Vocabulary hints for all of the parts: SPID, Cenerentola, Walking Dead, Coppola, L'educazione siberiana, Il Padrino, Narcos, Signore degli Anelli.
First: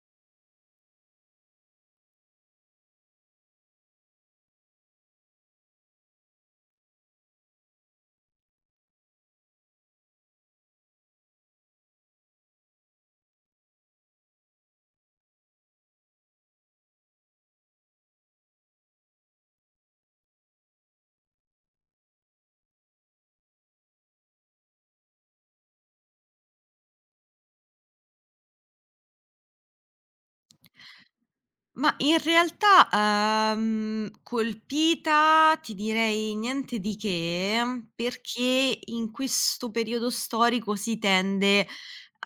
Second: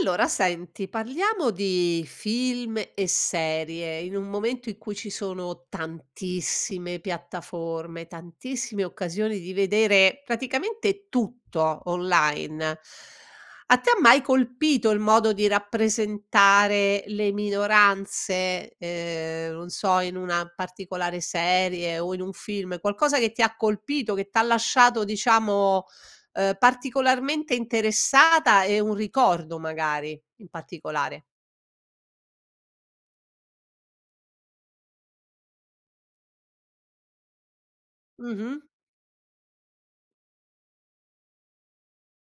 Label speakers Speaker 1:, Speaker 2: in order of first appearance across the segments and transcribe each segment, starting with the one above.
Speaker 1: Allora senti, parliamo di film e serie, in un momento in cui ci sono tantissime piattaforme, tantissime occasioni di vedere praticamente tutto online. A te ha mai colpito il modo di rappresentare le minoranze, non so, in una particolare serie o in un film? Qualcosa che ti ha colpito, che t'ha lasciato diciamo particolarmente interessata e un ricordo magari in particolare.
Speaker 2: Ma in realtà, colpita ti direi niente di che,
Speaker 1: Mh-mh.
Speaker 2: perché in questo periodo storico si tende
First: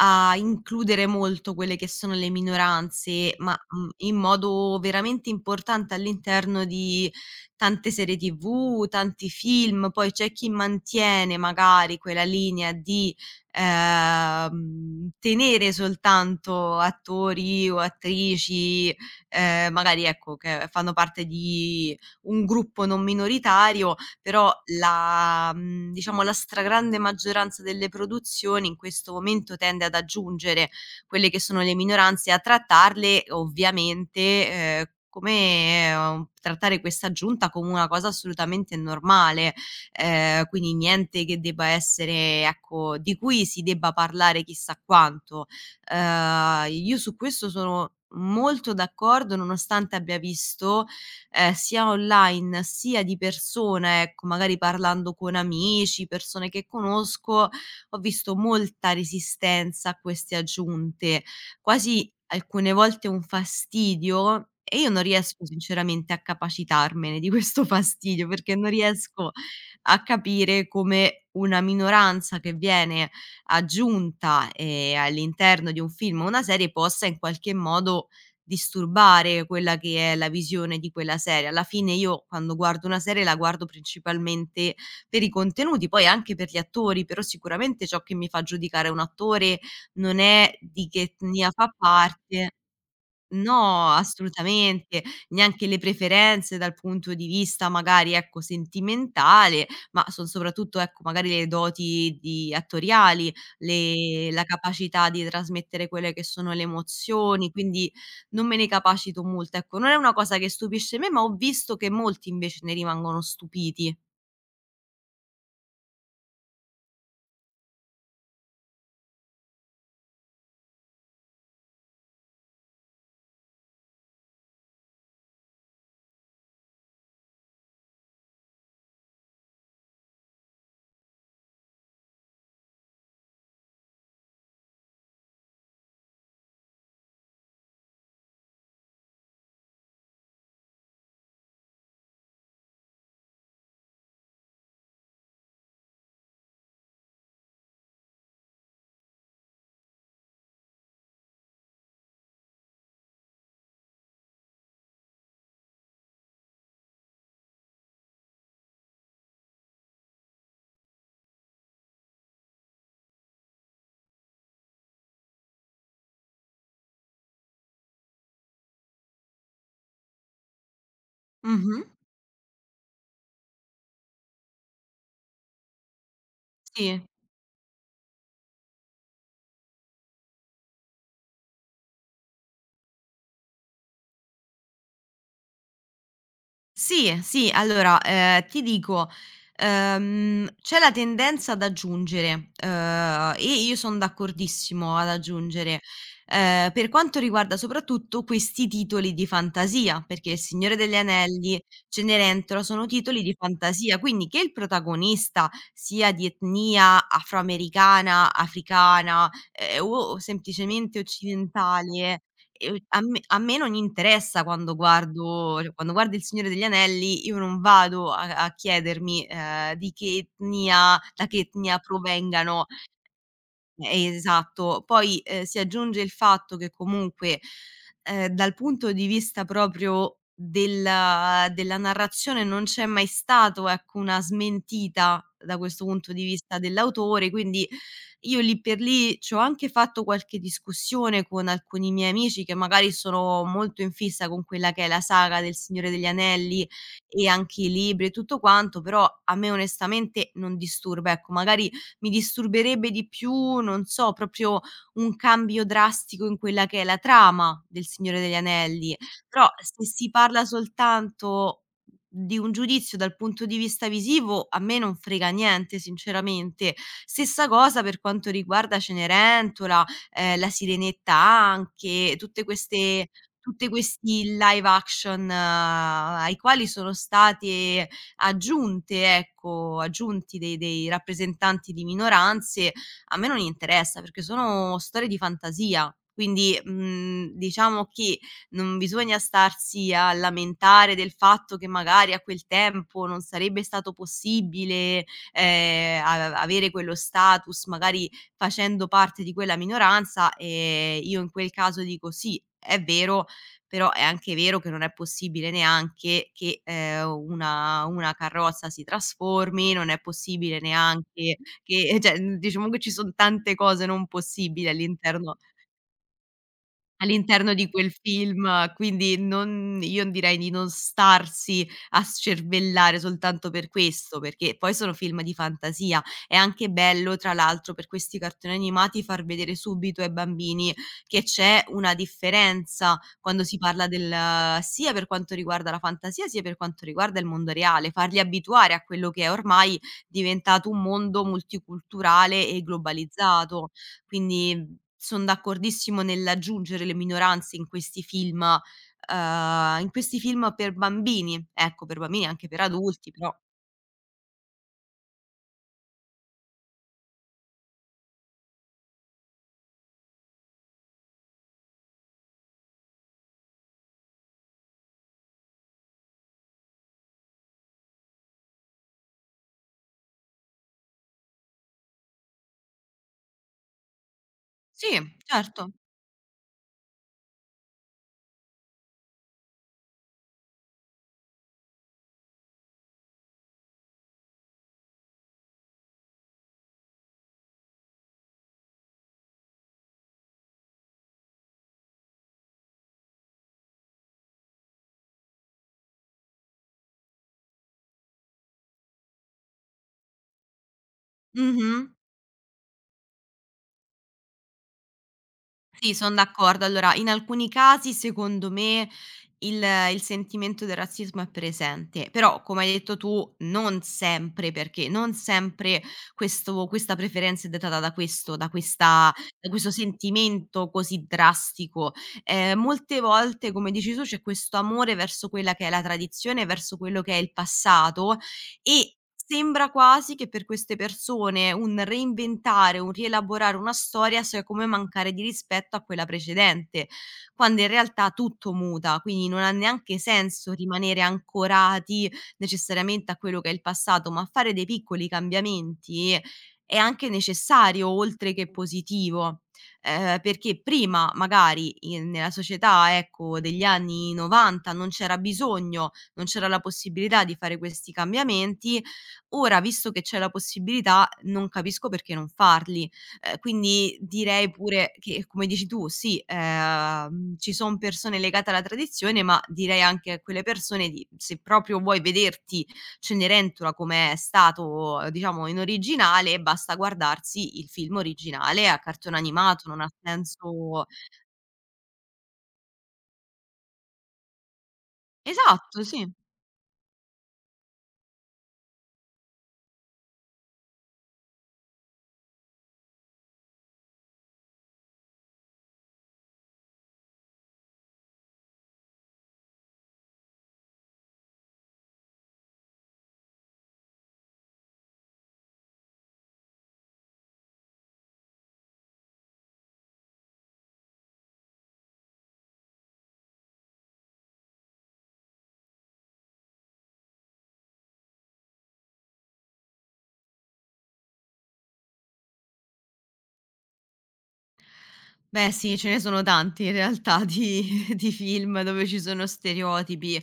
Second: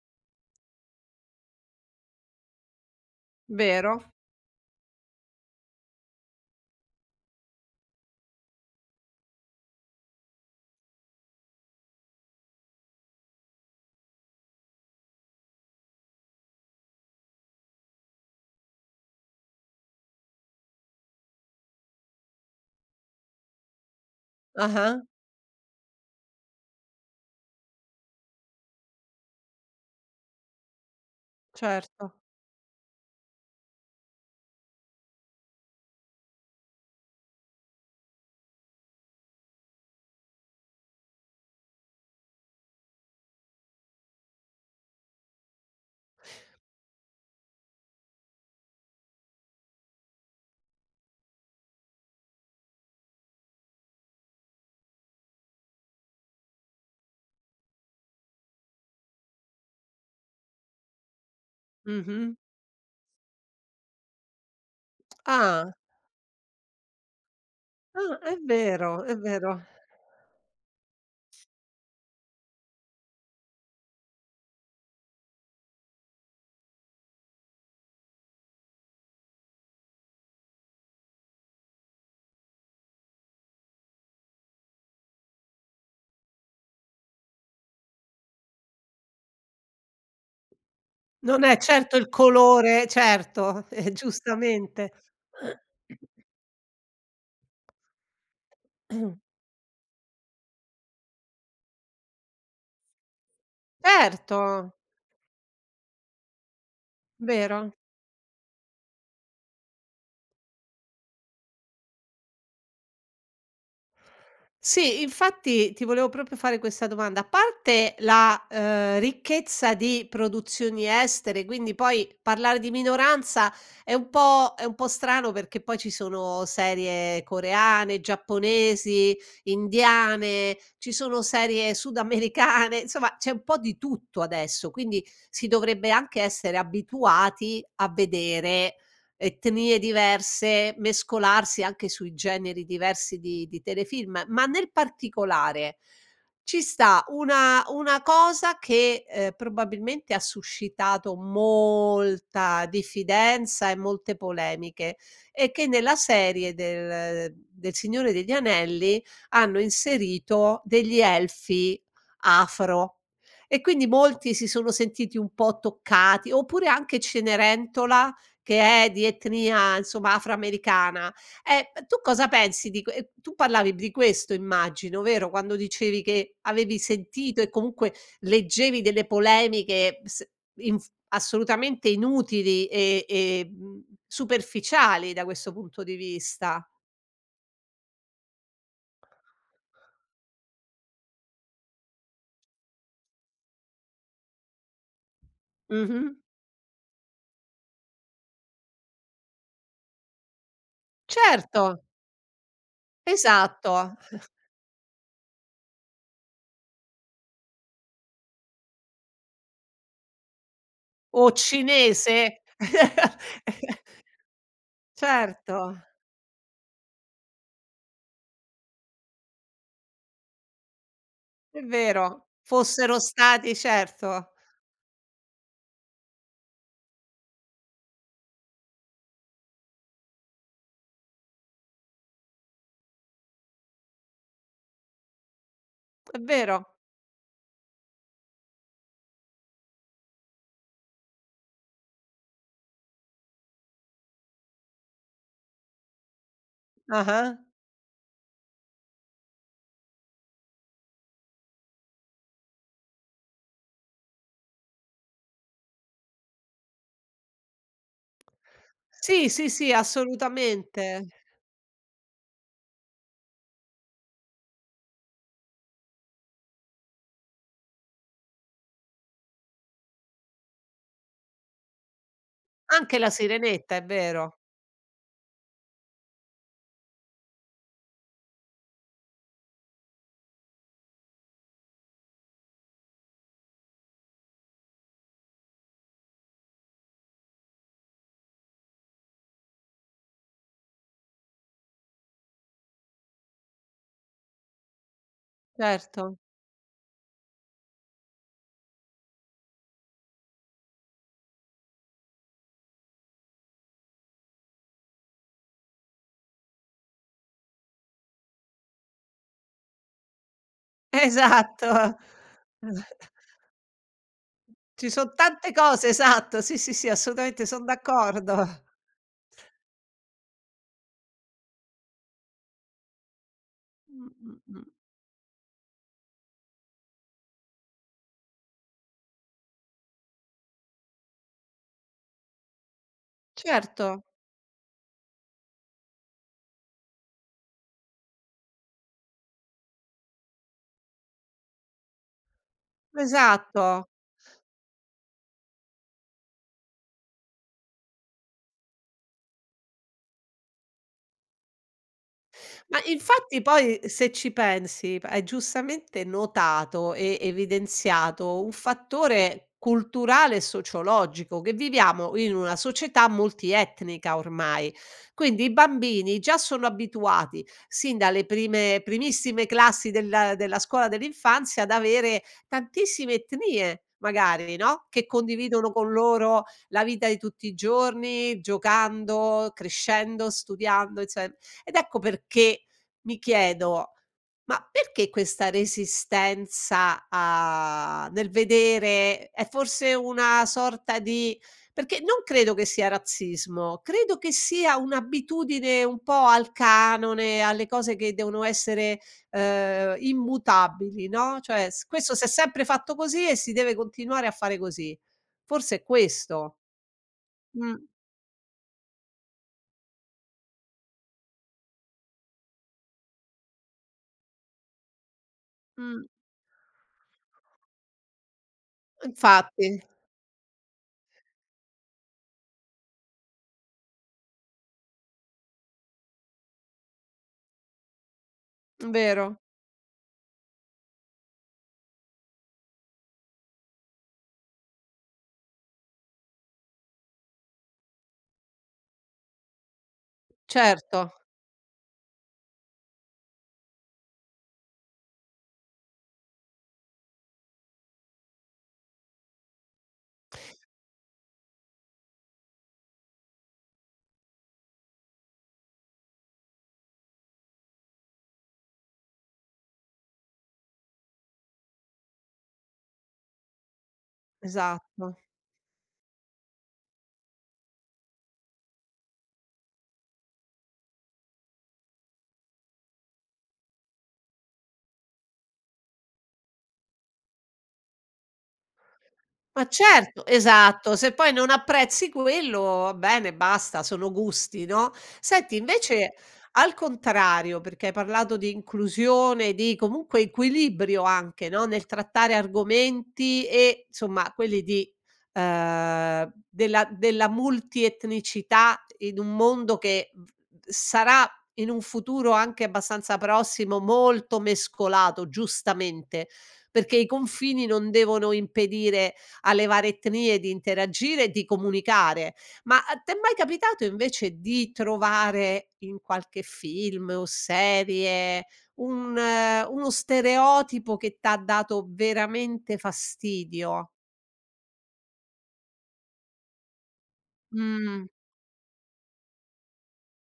Speaker 2: a includere molto quelle che sono le minoranze, ma,
Speaker 1: Vero.
Speaker 2: in modo veramente importante all'interno di tante serie TV, tanti film. Poi c'è chi mantiene magari quella linea di, tenere soltanto attori o attrici, magari ecco, che fanno parte di un gruppo non minoritario, però
Speaker 1: Ah-ah,
Speaker 2: diciamo la stragrande maggioranza delle produzioni in questo momento tende ad aggiungere quelle che sono le
Speaker 1: certo.
Speaker 2: minoranze e a trattarle ovviamente, ehm, come trattare questa aggiunta come una cosa assolutamente normale, quindi niente che debba essere ecco, di cui si debba parlare chissà quanto. Io su questo sono molto d'accordo, nonostante abbia visto, sia online sia di persona, ecco, magari parlando con amici, persone che conosco, ho visto molta resistenza a queste aggiunte, quasi
Speaker 1: Mh-mh.
Speaker 2: alcune volte un fastidio e io non riesco
Speaker 1: Ah,
Speaker 2: sinceramente a capacitarmene di questo
Speaker 1: ah,
Speaker 2: fastidio,
Speaker 1: è
Speaker 2: perché non
Speaker 1: vero, è
Speaker 2: riesco
Speaker 1: vero.
Speaker 2: a capire come una minoranza che viene aggiunta, all'interno di un film o una serie possa in qualche modo disturbare quella che è la visione di quella serie. Alla fine io quando guardo una serie la guardo principalmente per i contenuti, poi anche per gli attori, però sicuramente ciò che mi fa giudicare un attore non è di che
Speaker 1: Non
Speaker 2: etnia
Speaker 1: è
Speaker 2: fa
Speaker 1: certo il
Speaker 2: parte.
Speaker 1: colore, certo,
Speaker 2: No,
Speaker 1: giustamente.
Speaker 2: assolutamente, neanche le preferenze dal punto di vista magari, ecco, sentimentale, ma son soprattutto, ecco, magari le doti di attoriali, le
Speaker 1: Certo,
Speaker 2: la capacità di trasmettere quelle che sono le emozioni,
Speaker 1: vero.
Speaker 2: quindi non me ne capacito molto, ecco. Non è una cosa che stupisce me, ma ho visto che molti invece ne rimangono stupiti.
Speaker 1: Sì, infatti ti volevo proprio fare questa domanda. A parte la ricchezza di produzioni estere, quindi poi parlare di minoranza è un po' strano perché poi ci sono serie coreane, giapponesi, indiane, ci sono serie sudamericane, insomma c'è un po' di tutto adesso, quindi si dovrebbe anche essere abituati a vedere etnie diverse, mescolarsi anche sui generi diversi di telefilm, ma nel particolare ci sta una cosa che, probabilmente ha suscitato molta diffidenza e molte polemiche, e che nella serie del Signore degli Anelli hanno inserito degli elfi afro, e quindi molti si sono sentiti un po' toccati, oppure anche Cenerentola che è di etnia, insomma, afroamericana. Eh,
Speaker 2: Mh-mh.
Speaker 1: tu cosa pensi di que tu parlavi di questo immagino, vero? Quando dicevi che avevi
Speaker 2: Sì.
Speaker 1: sentito e comunque leggevi delle polemiche s inf assolutamente inutili e superficiali da questo punto di vista.
Speaker 2: Sì, sì, allora, ti dico, c'è la tendenza ad aggiungere, e io son d'accordissimo ad aggiungere,
Speaker 1: Mh-mh.
Speaker 2: per quanto riguarda soprattutto questi titoli di fantasia, perché Il Signore degli Anelli,
Speaker 1: Certo,
Speaker 2: Cenerentola, sono titoli di
Speaker 1: esatto.
Speaker 2: fantasia, quindi che il protagonista sia di etnia afroamericana, africana, o semplicemente
Speaker 1: O cinese.
Speaker 2: occidentale. A me a me non interessa quando
Speaker 1: Certo,
Speaker 2: guardo cioè quando guardo Il Signore degli Anelli io non vado a chiedermi, di che etnia da che
Speaker 1: è
Speaker 2: etnia
Speaker 1: vero.
Speaker 2: provengano.
Speaker 1: Fossero stati
Speaker 2: Eh,
Speaker 1: certo,
Speaker 2: esatto. Poi, si aggiunge il fatto che comunque, dal punto di vista proprio della narrazione non c'è mai stato, ecco, una smentita da questo punto
Speaker 1: è
Speaker 2: di vista
Speaker 1: vero.
Speaker 2: dell'autore, quindi io lì per lì c'ho anche fatto qualche discussione con alcuni miei amici che magari sono molto in fissa con quella che è la saga del Signore degli Anelli e
Speaker 1: Ah-ah.
Speaker 2: anche i libri e tutto quanto, però a me onestamente non disturba. Ecco, magari mi disturberebbe di più, non so, proprio un cambio drastico in quella che è la trama del Signore degli Anelli,
Speaker 1: Sì,
Speaker 2: però
Speaker 1: sì, sì,
Speaker 2: se si parla
Speaker 1: assolutamente.
Speaker 2: soltanto di un giudizio dal punto di vista visivo, a me non frega niente sinceramente. Stessa cosa per quanto riguarda Cenerentola, La Sirenetta anche,
Speaker 1: Anche la
Speaker 2: tutte
Speaker 1: sirenetta, è
Speaker 2: questi
Speaker 1: vero.
Speaker 2: live action ai quali sono state aggiunte, ecco, aggiunti dei rappresentanti di minoranze, a me non interessa perché sono storie di fantasia. Quindi, diciamo che non bisogna starsi a lamentare del fatto che magari a quel tempo non sarebbe stato possibile,
Speaker 1: Certo.
Speaker 2: a avere quello status, magari facendo parte di quella minoranza, io in quel caso dico: "Sì, è vero, però è anche vero che non è possibile neanche che, una carrozza si trasformi, non è possibile neanche
Speaker 1: Esatto.
Speaker 2: che cioè, diciamo che ci son tante cose non possibili
Speaker 1: Ci son tante cose, esatto. Sì, sì, sì, assolutamente,
Speaker 2: all'interno
Speaker 1: son
Speaker 2: di quel
Speaker 1: d'accordo.
Speaker 2: film, quindi non io direi di non starsi a scervellare soltanto per
Speaker 1: Mh,
Speaker 2: questo,
Speaker 1: mh,
Speaker 2: perché
Speaker 1: mh.
Speaker 2: poi sono film di fantasia. È anche bello, tra l'altro, per questi cartoni animati far vedere subito ai bambini che c'è una differenza quando si parla
Speaker 1: Certo,
Speaker 2: del sia per quanto riguarda la fantasia, sia per quanto riguarda il mondo reale, farli abituare a quello che è ormai diventato un mondo multiculturale e globalizzato.
Speaker 1: esatto.
Speaker 2: Quindi son d'accordissimo nell'aggiungere le minoranze in questi film per bambini, ecco, per bambini e anche per
Speaker 1: Ma
Speaker 2: adulti, però
Speaker 1: infatti poi se ci pensi, p hai giustamente notato e evidenziato un fattore culturale e sociologico, che viviamo in una società multietnica ormai. Quindi i bambini già sono abituati, sin dalle prime primissime classi della scuola dell'infanzia, ad avere tantissime etnie magari, no,
Speaker 2: sì,
Speaker 1: che condividono
Speaker 2: certo.
Speaker 1: con loro la vita di tutti i giorni, giocando, crescendo, studiando, inso ed ecco perché mi chiedo: ma perché questa resistenza a nel vedere è forse una sorta di perché non credo che sia razzismo, credo che sia un'abitudine un po' al canone, alle cose che devono essere, immutabili, no, cioè
Speaker 2: Mh-mh.
Speaker 1: s questo s'è sempre fatto così e si deve continuare a fare così. Forse è
Speaker 2: Sì, son
Speaker 1: questo.
Speaker 2: d'accordo. Allora, in alcuni
Speaker 1: Mh,
Speaker 2: casi secondo me il il sentimento del razzismo è presente, però come hai detto tu non sempre, perché non sempre
Speaker 1: mh,
Speaker 2: questo questa preferenza è dettata da questa da
Speaker 1: infatti,
Speaker 2: questo sentimento così drastico. Molte volte, come dici tu, c'è questo amore verso quella che è la tradizione, verso quello che è il passato e
Speaker 1: vero,
Speaker 2: sembra quasi che per queste persone un reinventare, un rielaborare una storia sia come mancare di rispetto a quella precedente, quando in realtà tutto muta, quindi non ha neanche senso
Speaker 1: certo.
Speaker 2: rimanere ancorati necessariamente a quello che è il passato, ma fare dei piccoli cambiamenti è anche necessario oltre che positivo. Perché prima magari in nella società, ecco, degli anni '90 non c'era la possibilità di fare questi cambiamenti, ora visto che c'è la possibilità non capisco perché non farli. Quindi direi pure
Speaker 1: Esatto.
Speaker 2: che, come dici tu, sì, ci son persone legate alla tradizione, ma direi anche a quelle persone di se proprio vuoi vederti Cenerentola com'è stato, diciamo, in originale, basta guardarsi il film originale a cartone
Speaker 1: Ma
Speaker 2: animato, non ha
Speaker 1: certo,
Speaker 2: senso.
Speaker 1: esatto, se poi non apprezzi quello, va bene, basta, sono gusti, no. Senti
Speaker 2: Esatto, sì.
Speaker 1: invece al contrario, perché hai parlato di inclusione, di comunque equilibrio anche, no, nel trattare argomenti e insomma quelli di della della multietnicità in un mondo che v sarà in un futuro anche abbastanza prossimo molto mescolato, giustamente, perché i confini non devono impedire alle varie etnie di interagire e di comunicare. Ma a t'è mai capitato invece di trovare in qualche film o serie un uno stereotipo che t'ha dato veramente fastidio?
Speaker 2: Beh sì, ce ne sono tanti in realtà di
Speaker 1: Mh.
Speaker 2: di film dove ci sono stereotipi.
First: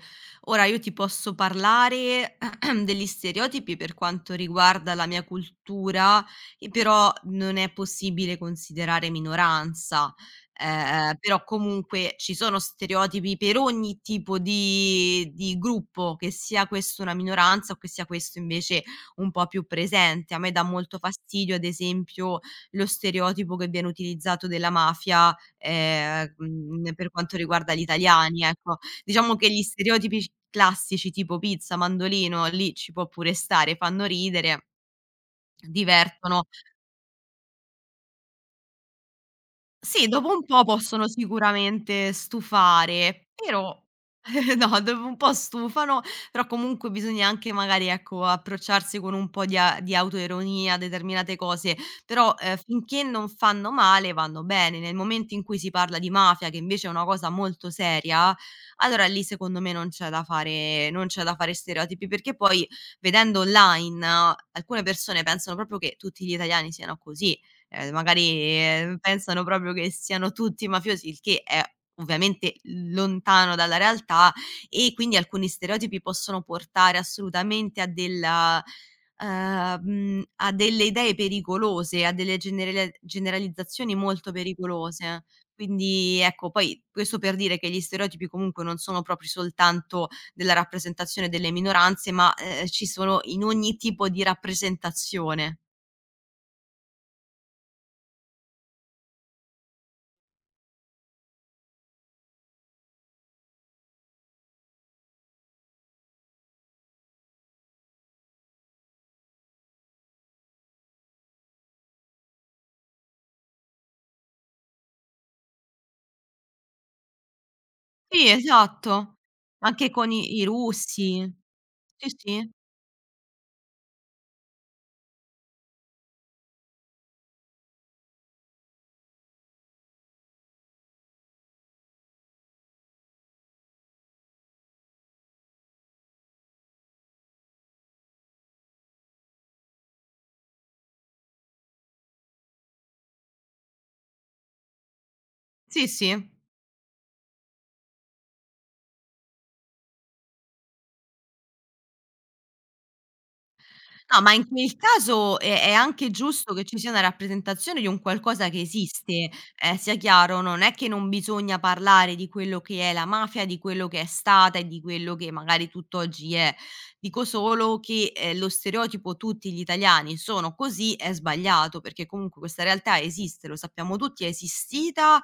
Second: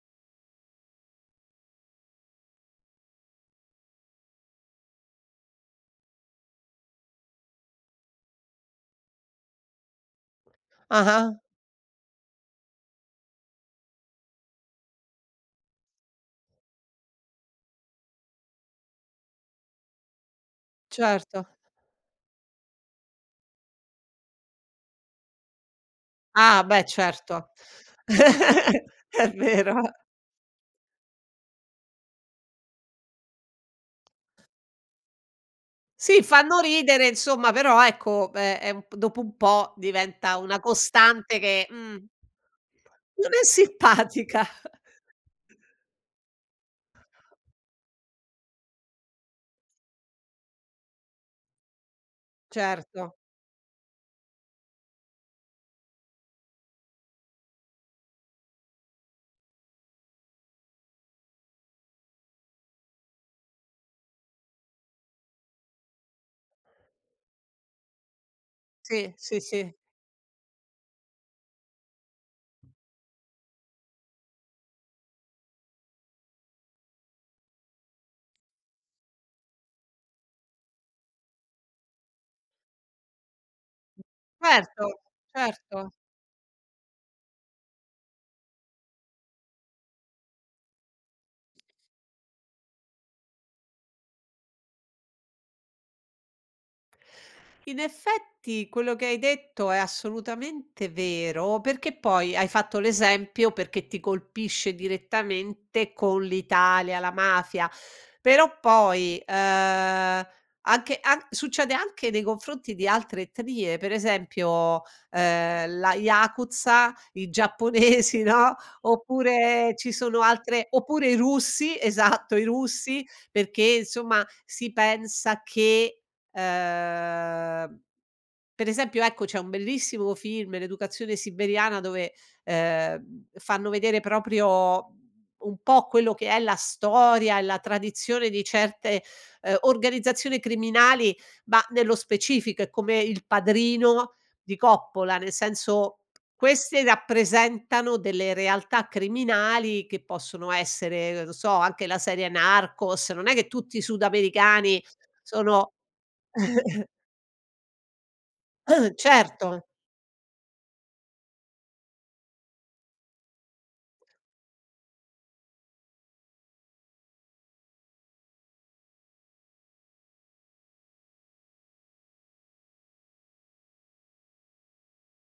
Speaker 2: Ora io ti posso parlare degli stereotipi per quanto riguarda la mia cultura, che però non è possibile considerare minoranza,
Speaker 1: Ah-ah,
Speaker 2: però comunque ci sono stereotipi per ogni tipo di gruppo, che sia questo una minoranza o che sia questo invece un po' più presente. A me dà molto
Speaker 1: certo.
Speaker 2: fastidio ad esempio lo stereotipo che viene utilizzato della mafia,
Speaker 1: Ah beh,
Speaker 2: per quanto
Speaker 1: certo.
Speaker 2: riguarda gli italiani, ecco.
Speaker 1: È
Speaker 2: Diciamo che gli
Speaker 1: vero.
Speaker 2: stereotipi c classici tipo pizza, mandolino, lì ci può pure stare, fanno ridere,
Speaker 1: Sì,
Speaker 2: divertono.
Speaker 1: fanno ridere insomma, però ecco, è un p dopo un po'
Speaker 2: Sì, dopo
Speaker 1: diventa
Speaker 2: un
Speaker 1: una
Speaker 2: po' possono
Speaker 1: costante che,
Speaker 2: sicuramente stufare,
Speaker 1: non è
Speaker 2: però
Speaker 1: simpatica.
Speaker 2: no, dopo un po' stufano, però comunque bisogna anche magari, ecco, approcciarsi con un po' di autoironia a determinate cose, però,
Speaker 1: Certo,
Speaker 2: finché non fanno male vanno bene. Nel momento in cui si parla di mafia, che invece è una cosa molto seria, allora lì secondo me non c'è da fare stereotipi, perché poi vedendo online alcune persone pensano proprio che tutti gli italiani siano così. Magari,
Speaker 1: sì, sì,
Speaker 2: pensano
Speaker 1: sì.
Speaker 2: proprio che siano tutti mafiosi, il che è ovviamente lontano dalla realtà e quindi alcuni stereotipi possono portare assolutamente a della a delle idee pericolose, a delle generalizzazioni molto
Speaker 1: Certo,
Speaker 2: pericolose.
Speaker 1: certo.
Speaker 2: Quindi ecco, poi questo per dire che gli stereotipi comunque non sono propri soltanto della rappresentazione delle minoranze, ma, ci sono in ogni tipo di rappresentazione.
Speaker 1: In effetti quello che hai detto è assolutamente vero, perché poi hai fatto l'esempio perché ti colpisce direttamente con l'Italia, la mafia, però poi, anche an succede anche nei confronti di altre etnie, per esempio, la yakuza, i giapponesi,
Speaker 2: Sì,
Speaker 1: no,
Speaker 2: esatto.
Speaker 1: oppure
Speaker 2: Anche
Speaker 1: ci
Speaker 2: con
Speaker 1: sono
Speaker 2: i
Speaker 1: altre oppure i
Speaker 2: russi.
Speaker 1: russi,
Speaker 2: Sì,
Speaker 1: esatto, i
Speaker 2: sì.
Speaker 1: russi, perché insomma si pensa che, Ehm, per esempio ecco c'è un bellissimo film, "L'educazione siberiana", dove, fanno vedere proprio un po' quello che è la storia e la tradizione di certe, organizzazioni criminali, ma nello specifico è come Il Padrino di Coppola, nel
Speaker 2: Sì,
Speaker 1: senso
Speaker 2: sì.
Speaker 1: queste rappresentano delle realtà criminali che possono essere, non so, anche la serie Narcos, non è che tutti i
Speaker 2: No, ma in quel
Speaker 1: sudamericani
Speaker 2: caso è
Speaker 1: sono
Speaker 2: anche giusto che ci sia una rappresentazione di un qualcosa che esiste,
Speaker 1: Certo,
Speaker 2: sia chiaro, non è che non bisogna parlare di quello che è la mafia, di quello che è stata e di quello che magari tutt'oggi è. Dico solo che, lo stereotipo "tutti gli italiani sono così" è sbagliato, perché comunque questa realtà esiste, lo sappiamo tutti, è esistita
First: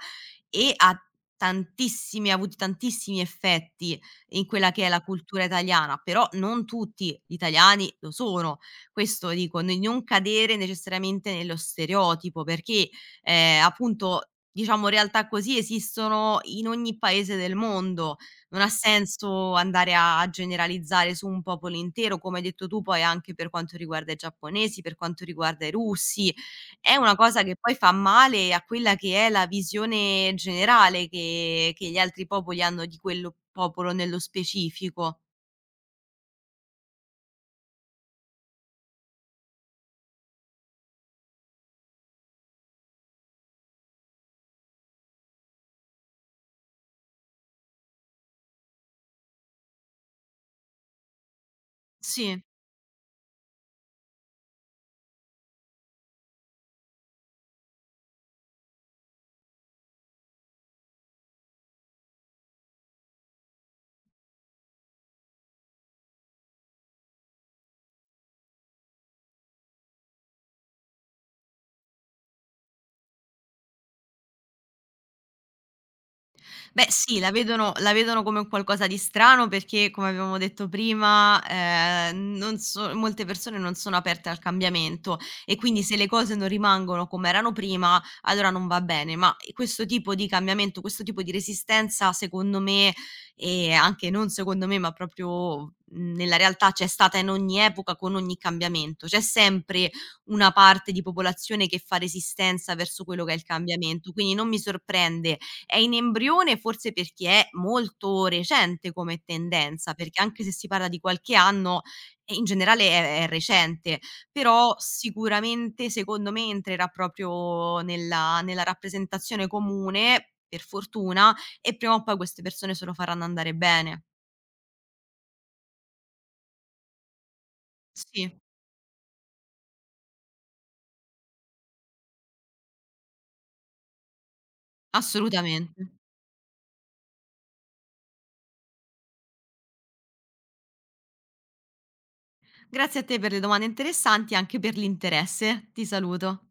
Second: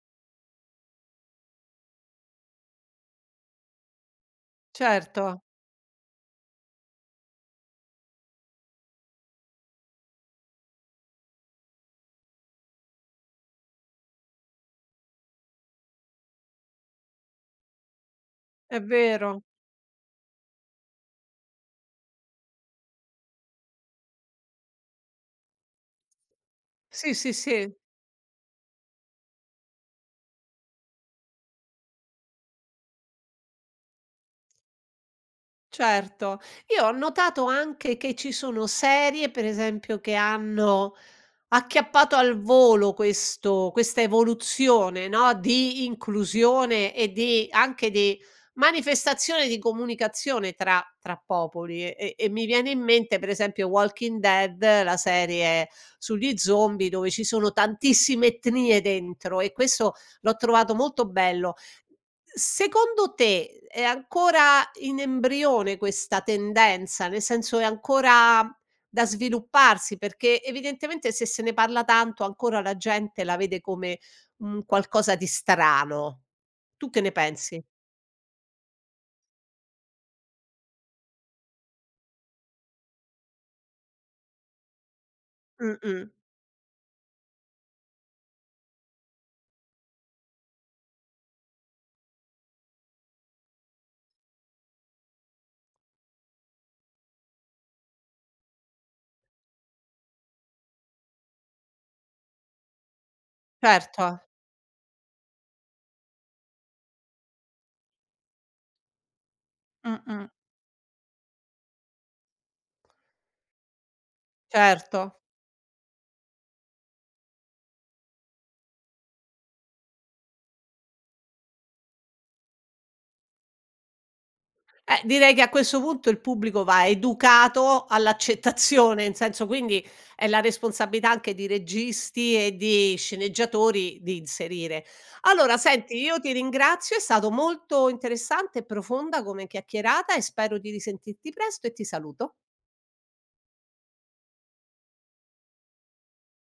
Speaker 2: e ha tantissimi ha avuto tantissimi effetti in quella che è la
Speaker 1: certo,
Speaker 2: cultura italiana, però non tutti gli italiani lo sono. Questo dico, ne non cadere necessariamente nello stereotipo perché, appunto, diciamo realtà così esistono in ogni paese del mondo. Non ha
Speaker 1: è vero.
Speaker 2: senso andare a generalizzare su un popolo intero, come hai detto tu poi anche per quanto riguarda i giapponesi, per quanto riguarda i russi. È
Speaker 1: Sì,
Speaker 2: una
Speaker 1: sì,
Speaker 2: cosa che poi
Speaker 1: sì.
Speaker 2: fa male a quella che è la visione generale che gli altri popoli hanno di quello popolo nello specifico.
Speaker 1: Certo. Io ho notato anche che ci sono serie, per esempio, che hanno acchiappato al volo questo questa evoluzione, no, di inclusione e di anche di manifestazione di comunicazione tra popoli e
Speaker 2: Sì.
Speaker 1: mi viene in mente, per esempio, Walking Dead, la serie sugli zombie dove ci sono tantissime etnie dentro e questo l'ho trovato molto bello. Secondo te è ancora in embrione questa tendenza? Nel senso è ancora da svilupparsi? Perché evidentemente se ne parla tanto ancora la gente la vede come un qualcosa di strano.
Speaker 2: Beh
Speaker 1: Tu che ne
Speaker 2: sì,
Speaker 1: pensi?
Speaker 2: la vedono come un qualcosa di strano perché, come avevamo detto prima, non so molte persone non sono aperte al cambiamento e quindi se le
Speaker 1: Mh-mh.
Speaker 2: cose non rimangono come erano prima, allora non va bene. Ma, questo tipo di cambiamento, questo tipo di resistenza secondo me, e anche non secondo me, ma proprio, nella realtà c'è stata in ogni epoca, con ogni cambiamento. C'è sempre una parte di popolazione che fa resistenza verso quello che è il
Speaker 1: Certo.
Speaker 2: cambiamento, quindi non mi sorprende è in embrione forse perché è molto recente come tendenza, perché
Speaker 1: Mh-mh.
Speaker 2: anche se si parla di qualche anno, in generale è recente, però
Speaker 1: Certo.
Speaker 2: sicuramente secondo me entrerà proprio nella rappresentazione comune, per fortuna, e prima o poi queste persone se lo faranno andare bene.
Speaker 1: Direi che a questo punto il pubblico va educato
Speaker 2: Sì,
Speaker 1: all'accettazione, in senso quindi è la responsabilità anche di registi e di sceneggiatori di inserire. Allora
Speaker 2: assolutamente.
Speaker 1: senti, io ti ringrazio, è stato molto interessante e profonda come chiacchierata e spero di risentirti presto e ti saluto.
Speaker 2: Grazie a te per le domande interessanti e anche per l'interesse. Ti saluto.